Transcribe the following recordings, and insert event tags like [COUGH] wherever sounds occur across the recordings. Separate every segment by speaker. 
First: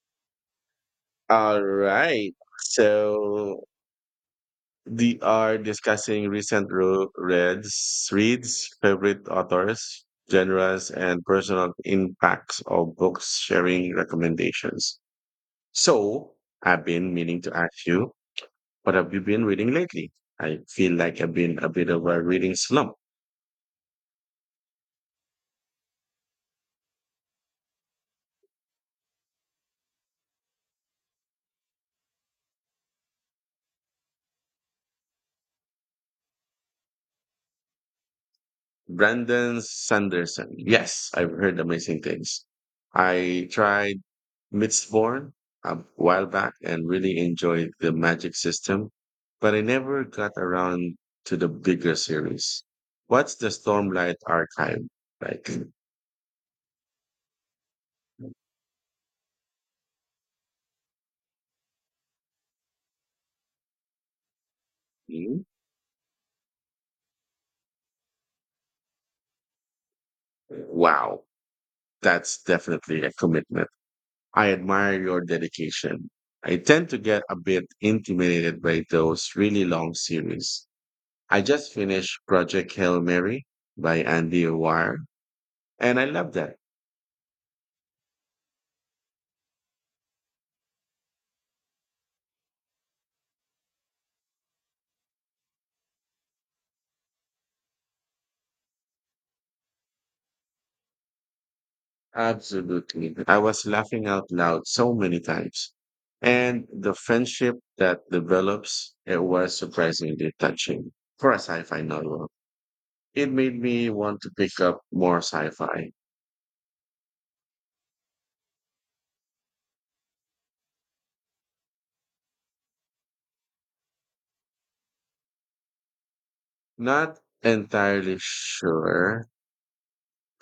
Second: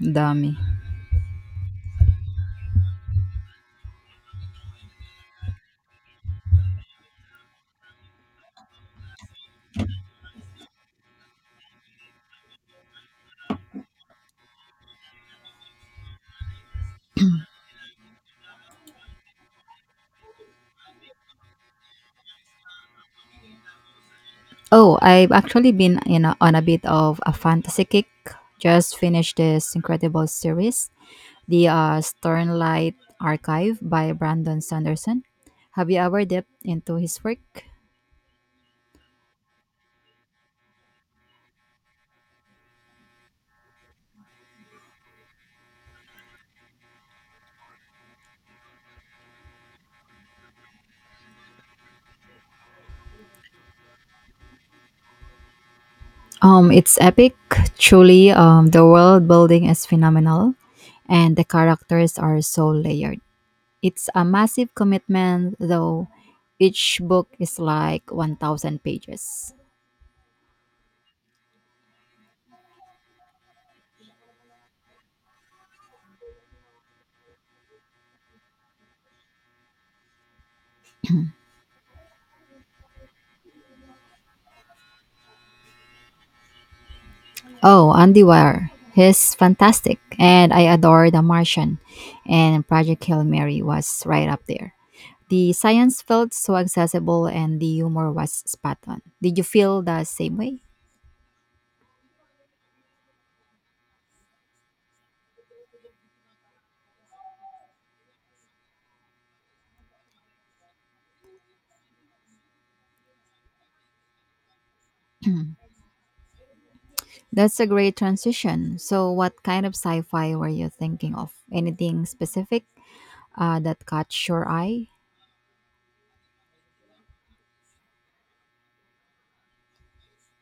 Speaker 1: Dummy.
Speaker 2: All right. So we are discussing recent reads, favorite authors, genres, and personal impacts of books, sharing recommendations. So I've been meaning to ask you, what have you been reading lately? I feel like I've been a bit of a reading slump.
Speaker 1: Oh, I've actually been in on a bit of a fantasy kick. Just finished this incredible series, the Sternlight Archive by Brandon Sanderson. Have you ever dipped into his work?
Speaker 2: Brandon Sanderson. Yes, I've heard amazing things. I tried Mistborn a while back and really enjoyed the magic system, but I never got around to the bigger series. What's the Stormlight archive like?
Speaker 1: It's epic, truly. The world building is phenomenal, and the characters are so layered. It's a massive
Speaker 2: Hmm?
Speaker 1: commitment, though. Each book is like 1,000 pages.
Speaker 2: Wow, that's definitely a commitment. I admire your dedication. I tend to get a bit intimidated by those really long series. I just finished Project Hail Mary by Andy Wire, and I love that.
Speaker 1: Oh, Andy Weir. He's fantastic. And I adore The Martian. And Project Hail Mary was right up there. The science felt so accessible and the humor was spot on. Did you feel the same way?
Speaker 2: Absolutely. I was laughing out loud so many times. And the friendship that develops, it was surprisingly touching for a sci-fi novel. It made me want to pick up more sci-fi.
Speaker 1: [CLEARS THROAT] That's a great transition. So, what kind of sci fi were you thinking of? Anything specific that caught your eye?
Speaker 2: Not entirely sure.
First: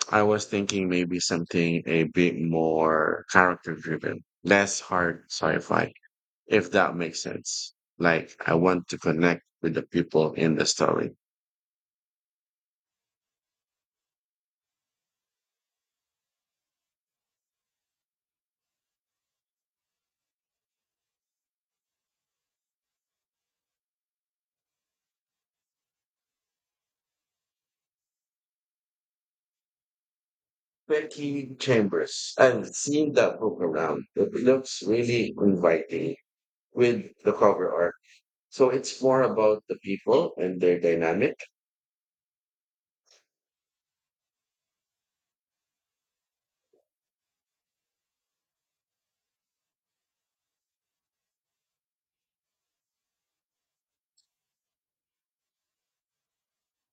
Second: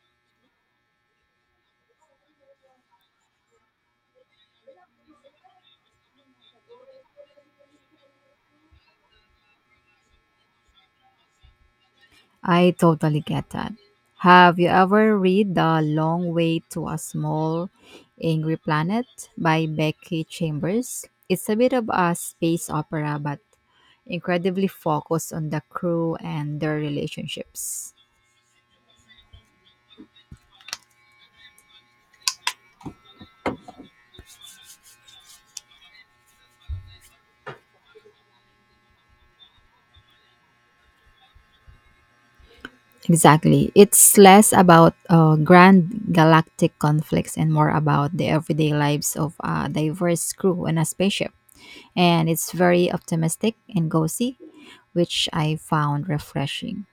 Speaker 2: I was thinking maybe something a bit more character-driven, less hard sci-fi, if that makes sense. Like I want to connect with the people in the story.
Speaker 1: I totally get that. Have you ever read The Long Way to a Small Angry Planet by Becky Chambers? It's a bit of a space opera, but incredibly focused on the crew and their relationships.
Speaker 2: Becky Chambers. I've seen that book around. It looks really inviting with the cover art. So it's more about the people and their dynamic.
Speaker 1: Exactly. It's less about grand galactic conflicts and more about the everyday lives of a diverse crew on a spaceship. And it's very optimistic and gauzy, which I found refreshing.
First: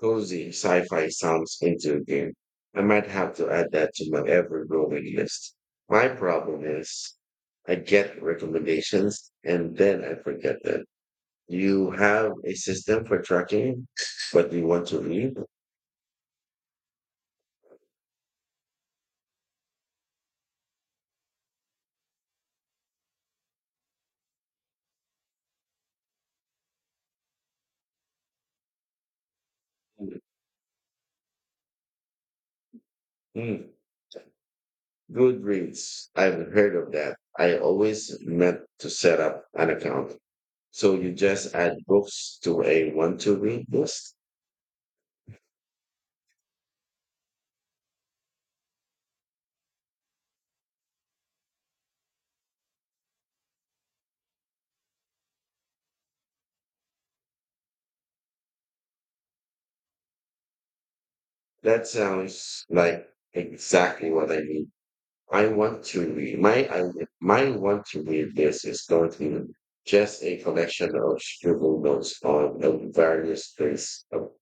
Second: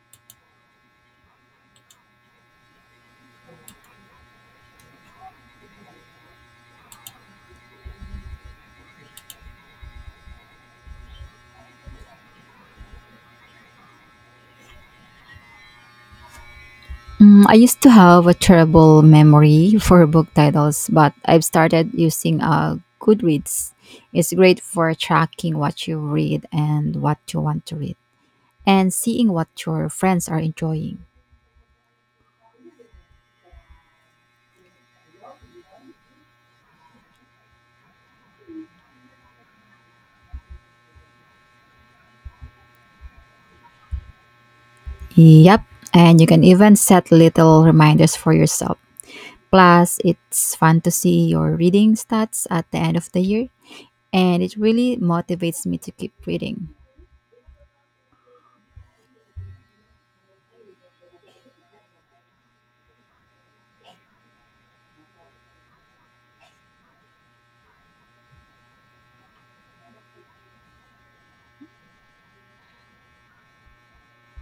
Speaker 2: Cozy sci-fi sounds into a game. I might have to add that to my ever-growing list. My problem is I get recommendations and then I forget them. You have a system for tracking what you want to read?
Speaker 1: Mm, I used to have a terrible memory for book titles, but I've started using Goodreads. It's great for tracking what you read and what you want to read, and seeing what your
Speaker 2: Hmm.
Speaker 1: friends are enjoying.
Speaker 2: Hmm. Good reads. I've heard of that. I always meant to set up an account. So you just add books to a want to read list?
Speaker 1: Yep, and you can even set little reminders for yourself. Plus, it's fun to see your reading stats at the end of the year, and it really motivates me to keep reading.
Speaker 2: That sounds like exactly what I need. I want to read. My want to read list is going to be just a collection of scribble notes on the various place of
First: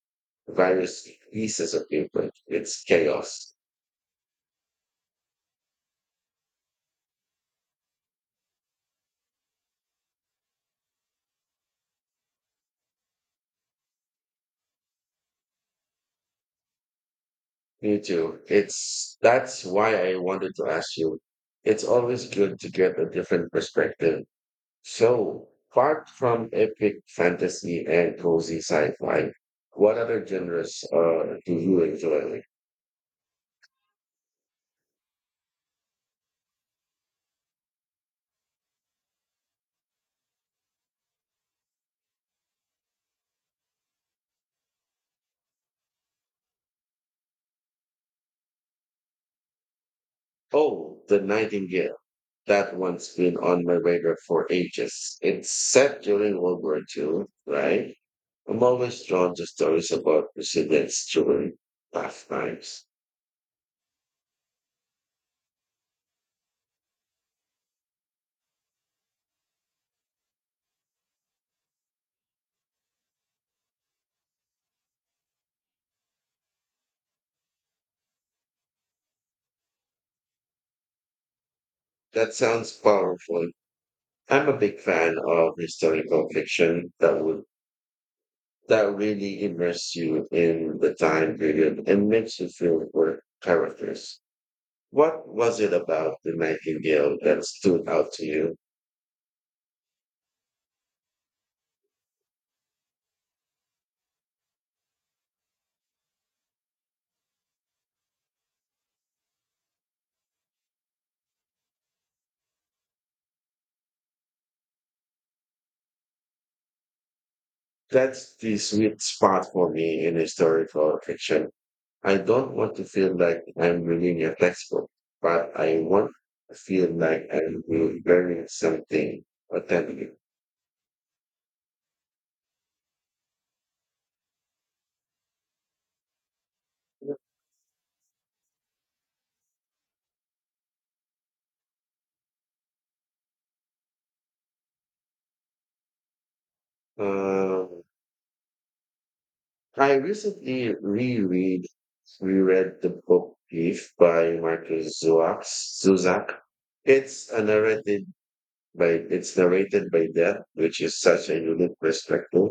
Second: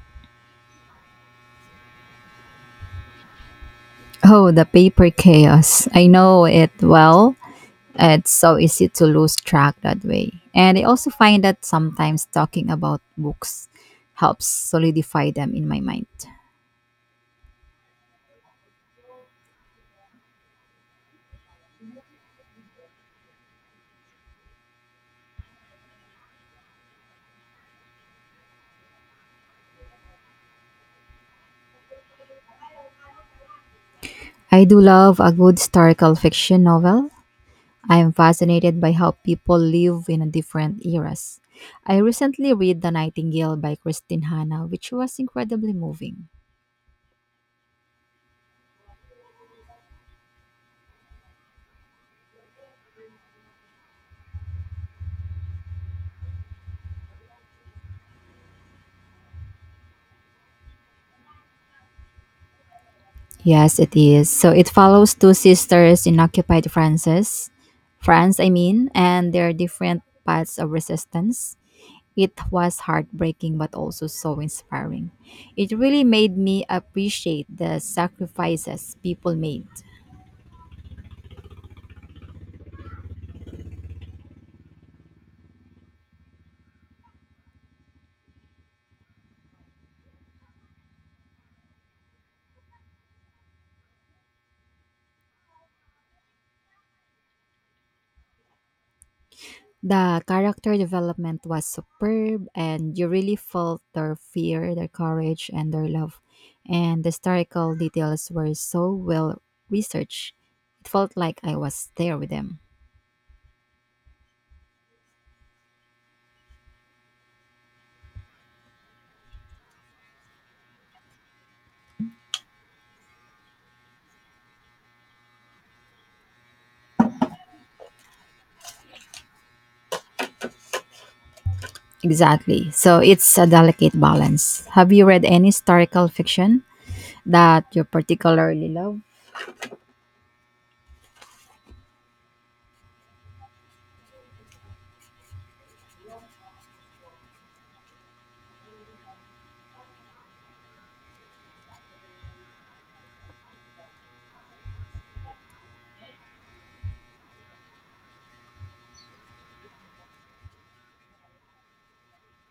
Speaker 2: various pieces of paper. It's chaos.
Speaker 1: Oh, the paper chaos. I know it well. It's so easy to lose track that way. And I also find that sometimes talking about books helps solidify them in my mind.
Speaker 2: Me too. It's that's why I wanted to ask you. It's always good to get a different perspective. So, apart from epic fantasy and cozy sci-fi, what other genres do you enjoy?
Speaker 1: I do love a good historical fiction novel. I am fascinated by how people live in different eras. I recently read The Nightingale by Christine Hanna, which was incredibly moving.
Speaker 2: Oh, The Nightingale. That one's been on my radar for ages. It's set during World War II, right? I'm always drawn to stories about resilience during tough times.
Speaker 1: Yes, it is. So it follows two sisters in occupied France, I mean, and their different paths of resistance. It was heartbreaking but also so inspiring. It really made me appreciate the sacrifices people made.
Speaker 2: That sounds powerful. I'm a big fan of historical fiction that really immerse you in the time period and makes you feel for characters. What was it about the Nightingale that stood out to you?
Speaker 1: The character development was superb, and you really felt their fear, their courage, and their love. And the historical details were so well researched. It felt like I was there with them.
Speaker 2: That's the sweet spot for me in historical fiction. I don't want to feel like I'm reading a textbook, but I want to feel like I'm learning something authentic.
Speaker 1: Exactly. So it's a delicate balance. Have you read any historical fiction that you particularly love?
Speaker 2: Um, I recently reread the book Grief by Marcus Zuzak. It's a narrated it's narrated by death, which is such a unique perspective,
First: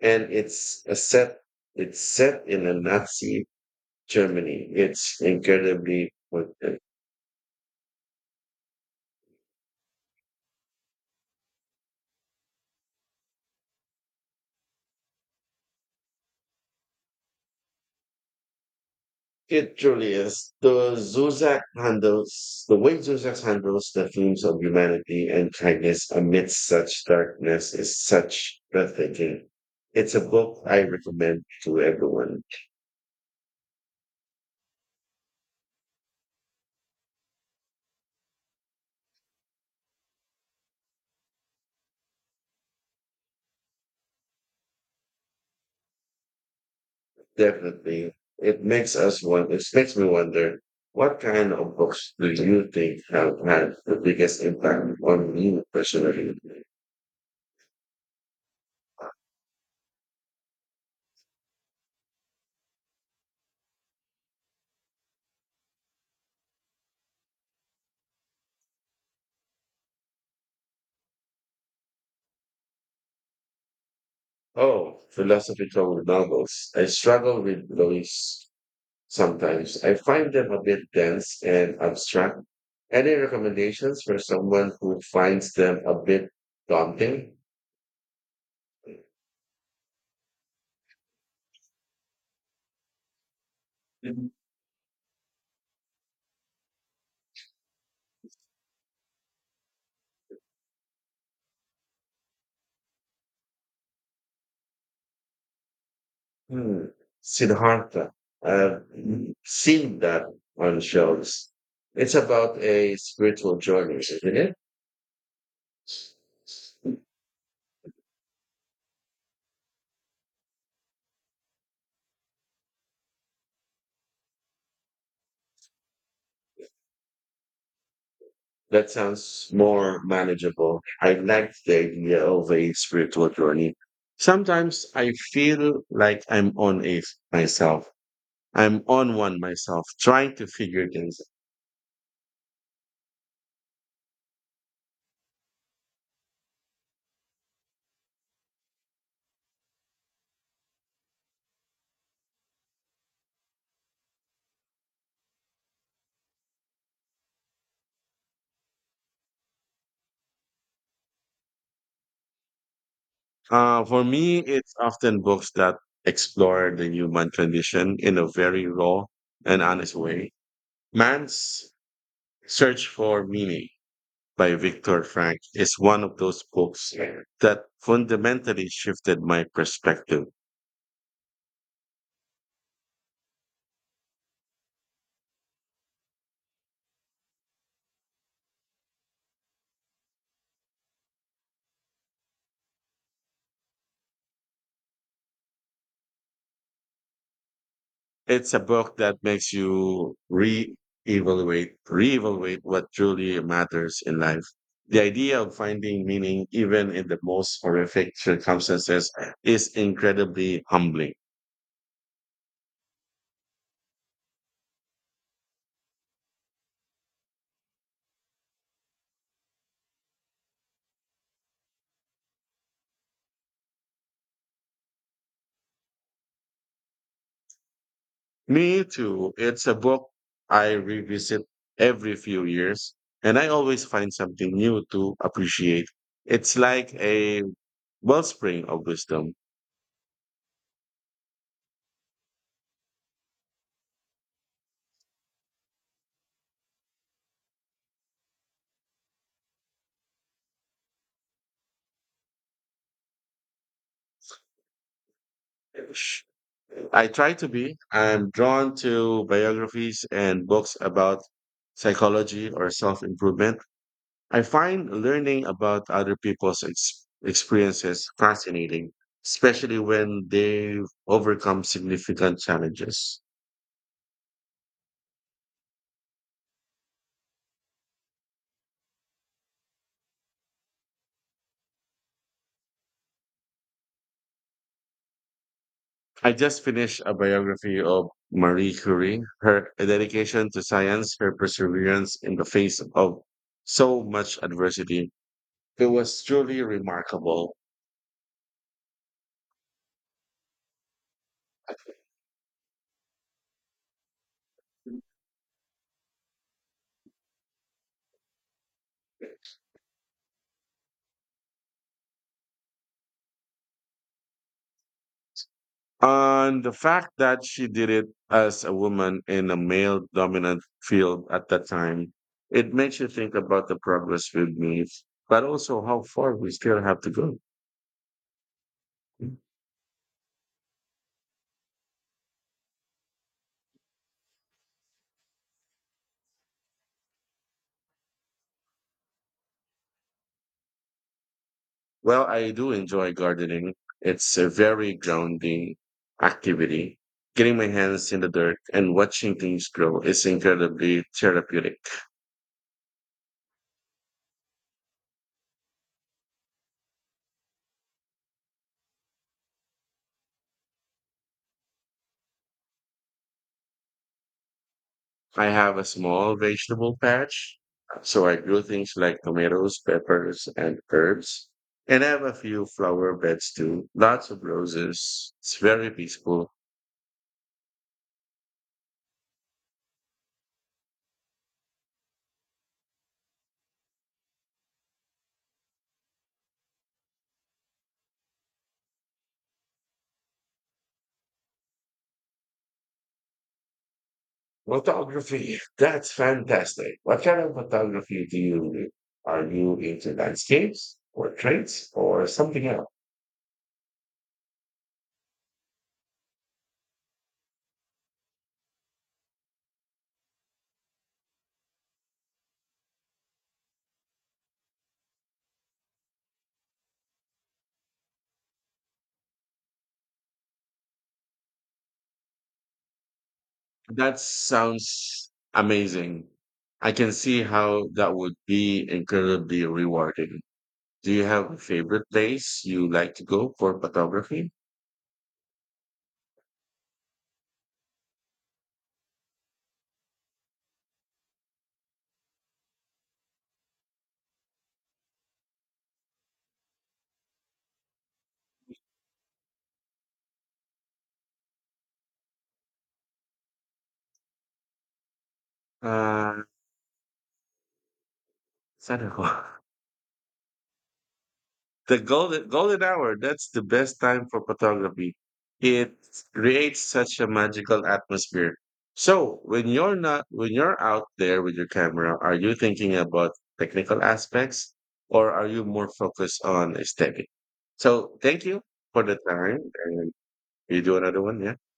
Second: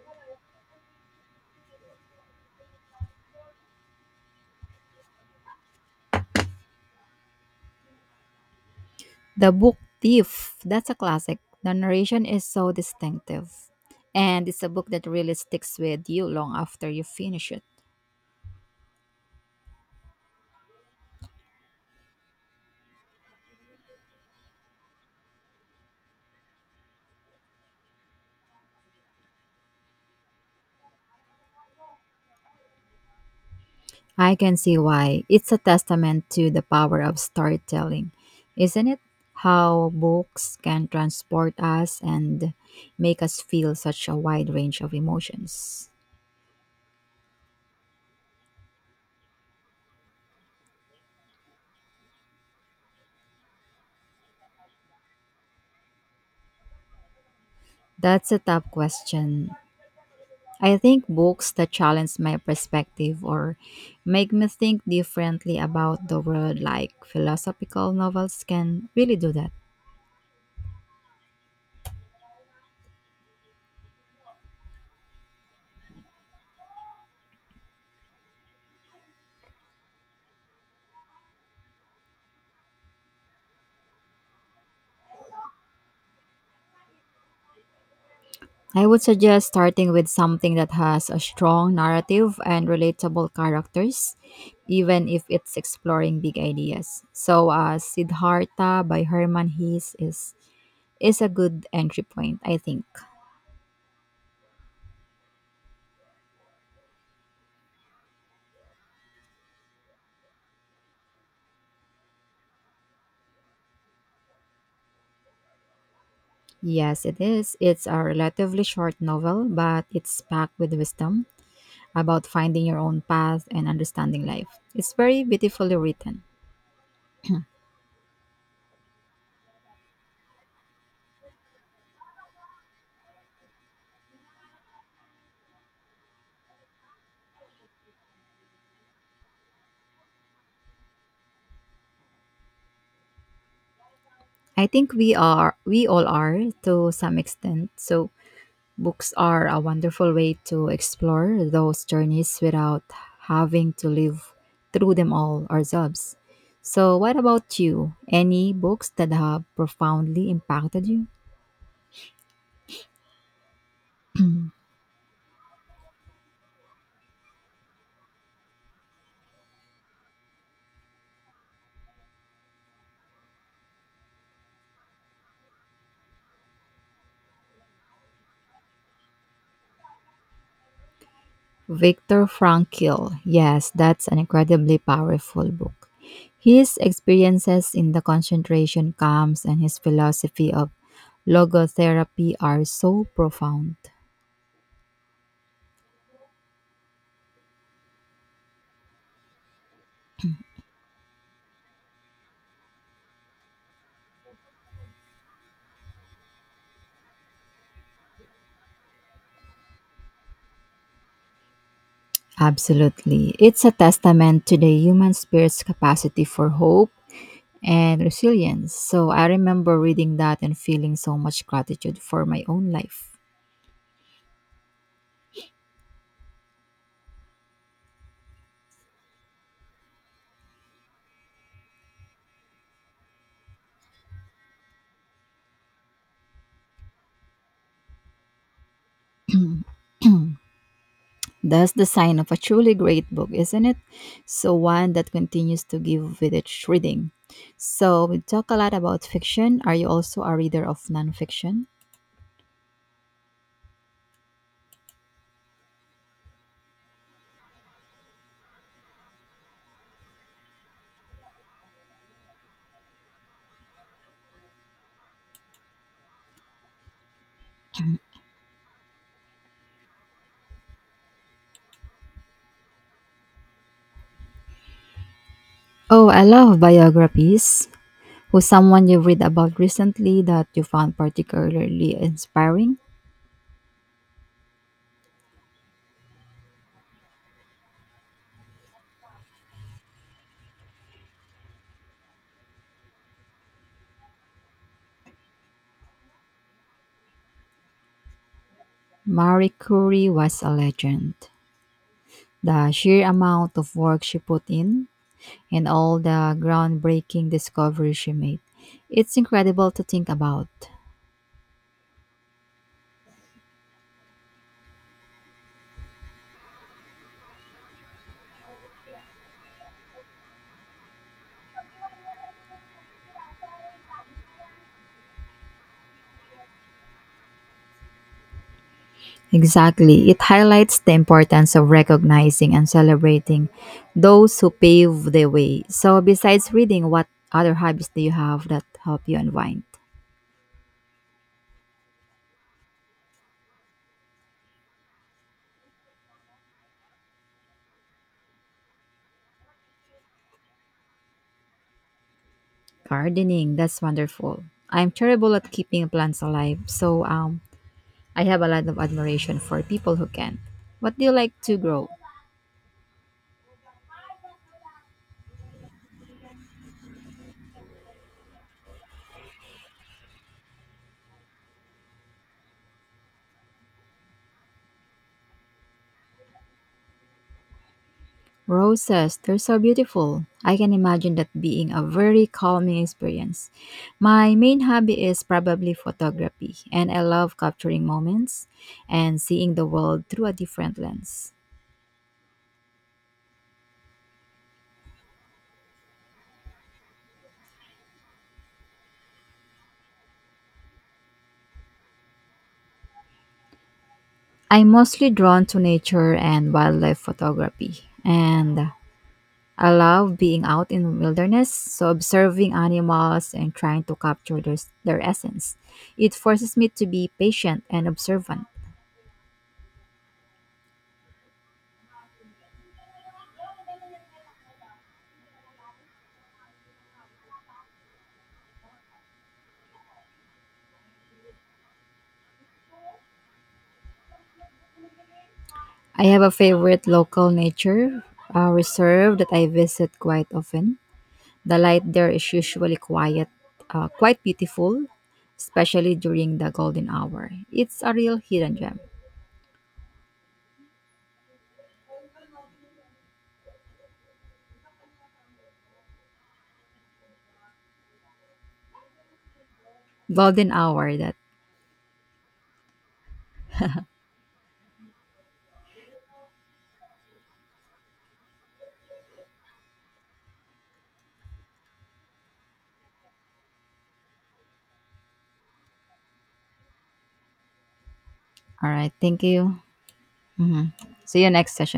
Speaker 2: and it's set in a Nazi Germany. It's incredibly poignant.
Speaker 1: The Book Thief, that's a classic. The narration is so distinctive. And it's a book that really sticks with you long after you finish it.
Speaker 2: It truly is. The way Zuzak handles the themes of humanity and kindness amidst such darkness is such breathtaking. It's a book I recommend to everyone.
Speaker 1: I can see why. It's a testament to the power of storytelling, isn't it? How books can transport us and make us feel such a wide range of emotions.
Speaker 2: Definitely. It makes me wonder what kind of books do you think have had the biggest impact on me personally?
Speaker 1: That's a tough question. I think books that challenge my perspective or make me think differently about the world, like philosophical novels, can really do that.
Speaker 2: Oh, philosophical novels. I struggle with those. Sometimes I find them a bit dense and abstract. Any recommendations for someone who finds them a bit daunting?
Speaker 1: I would suggest starting with something that has a strong narrative and relatable characters, even if it's exploring big ideas. So, Siddhartha by Herman Hesse is a good entry point, I think.
Speaker 2: Hmm. Siddhartha. I've seen that on shows. It's about a spiritual journey, isn't it?
Speaker 1: Yes, it is. It's a relatively short novel, but it's packed with wisdom about finding your own path and understanding life. It's very beautifully written.
Speaker 2: That sounds more manageable. I like the idea of a spiritual journey. Sometimes I feel like I'm on a myself. I'm on one myself, trying to figure things.
Speaker 1: I think we all are to some extent. So books are a wonderful way to explore those journeys without having to live through them all ourselves. So what about you? Any books that have profoundly impacted you?
Speaker 2: For me,
Speaker 1: [CLEARS THROAT]
Speaker 2: it's often books that explore the human condition in a very raw and honest way. Man's Search for Meaning by Viktor Frank is one of those books that fundamentally shifted my perspective.
Speaker 1: Viktor Frankl. Yes, that's an incredibly powerful book. His experiences in the concentration camps and his philosophy of logotherapy are so profound.
Speaker 2: It's a book that makes you re-evaluate what truly matters in life. The idea of finding meaning, even in the most horrific circumstances, is incredibly humbling.
Speaker 1: Absolutely. It's a testament to the human spirit's capacity for hope and resilience. So I remember reading that and feeling so much gratitude for my own life.
Speaker 2: Me too. It's a book I revisit every few years, and I always find something new to appreciate. It's like a wellspring of wisdom.
Speaker 1: That's the sign of a truly great book, isn't it? So, one that continues to give with its reading. So, we talk a lot about fiction. Are you also a reader of nonfiction?
Speaker 2: I try to be. I'm drawn to biographies and books about psychology or self improvement. I find learning about other people's experiences fascinating, especially when they've overcome significant challenges.
Speaker 1: Oh, I love biographies. Who's someone you read about recently that you found particularly inspiring?
Speaker 2: I just finished a biography of Marie Curie, her dedication to science, her perseverance in the face of so much adversity. It was truly remarkable.
Speaker 1: Marie Curie was a legend. The sheer amount of work she put in and all the groundbreaking discoveries she made. It's incredible to think about.
Speaker 2: And the fact that she did it as a woman in a male dominant field at that time, it makes you think about the progress we've made, but also how far we still have to go.
Speaker 1: Exactly. It highlights the importance of recognizing and celebrating those who pave the way. So, besides reading, what other hobbies do you have that help you unwind?
Speaker 2: Well, I do enjoy gardening. It's a very grounding activity. Getting my hands in the dirt and watching things grow is incredibly therapeutic.
Speaker 1: Gardening. That's wonderful. I'm terrible at keeping plants alive, so I have a lot of admiration for people who can. What do you like to grow?
Speaker 2: I have a small vegetable patch, so I grow things like tomatoes, peppers, and herbs. And I have a few flower beds too, lots of roses. It's very peaceful.
Speaker 1: Roses, they're so beautiful. I can imagine that being a very calming experience. My main hobby is probably photography, and I love capturing moments and seeing the world through a different lens.
Speaker 2: Photography, that's fantastic. What kind of photography do you do? Are you into landscapes, portraits, or something else?
Speaker 1: I'm mostly drawn to nature and wildlife photography, and I love being out in the wilderness, so observing animals and trying to capture their essence. It forces me to be patient and observant.
Speaker 2: That sounds amazing. I can see how that would be incredibly rewarding. Do you have a favorite place you like to go for photography?
Speaker 1: I have a favorite local nature reserve that I visit quite often. The light there is usually quite beautiful, especially during the golden hour. It's a real hidden gem.
Speaker 2: Uh, saan ako? [LAUGHS]
Speaker 1: Golden hour that.
Speaker 2: The golden hour, that's the best time for photography. It creates such a magical atmosphere. So when you're not when you're out there with your camera, are you thinking about technical aspects or are you more focused on aesthetic? So thank you
Speaker 1: All right.
Speaker 2: for the
Speaker 1: Thank
Speaker 2: time
Speaker 1: you.
Speaker 2: and
Speaker 1: Mhm.
Speaker 2: you do another
Speaker 1: See you
Speaker 2: one,
Speaker 1: next
Speaker 2: yeah.
Speaker 1: session.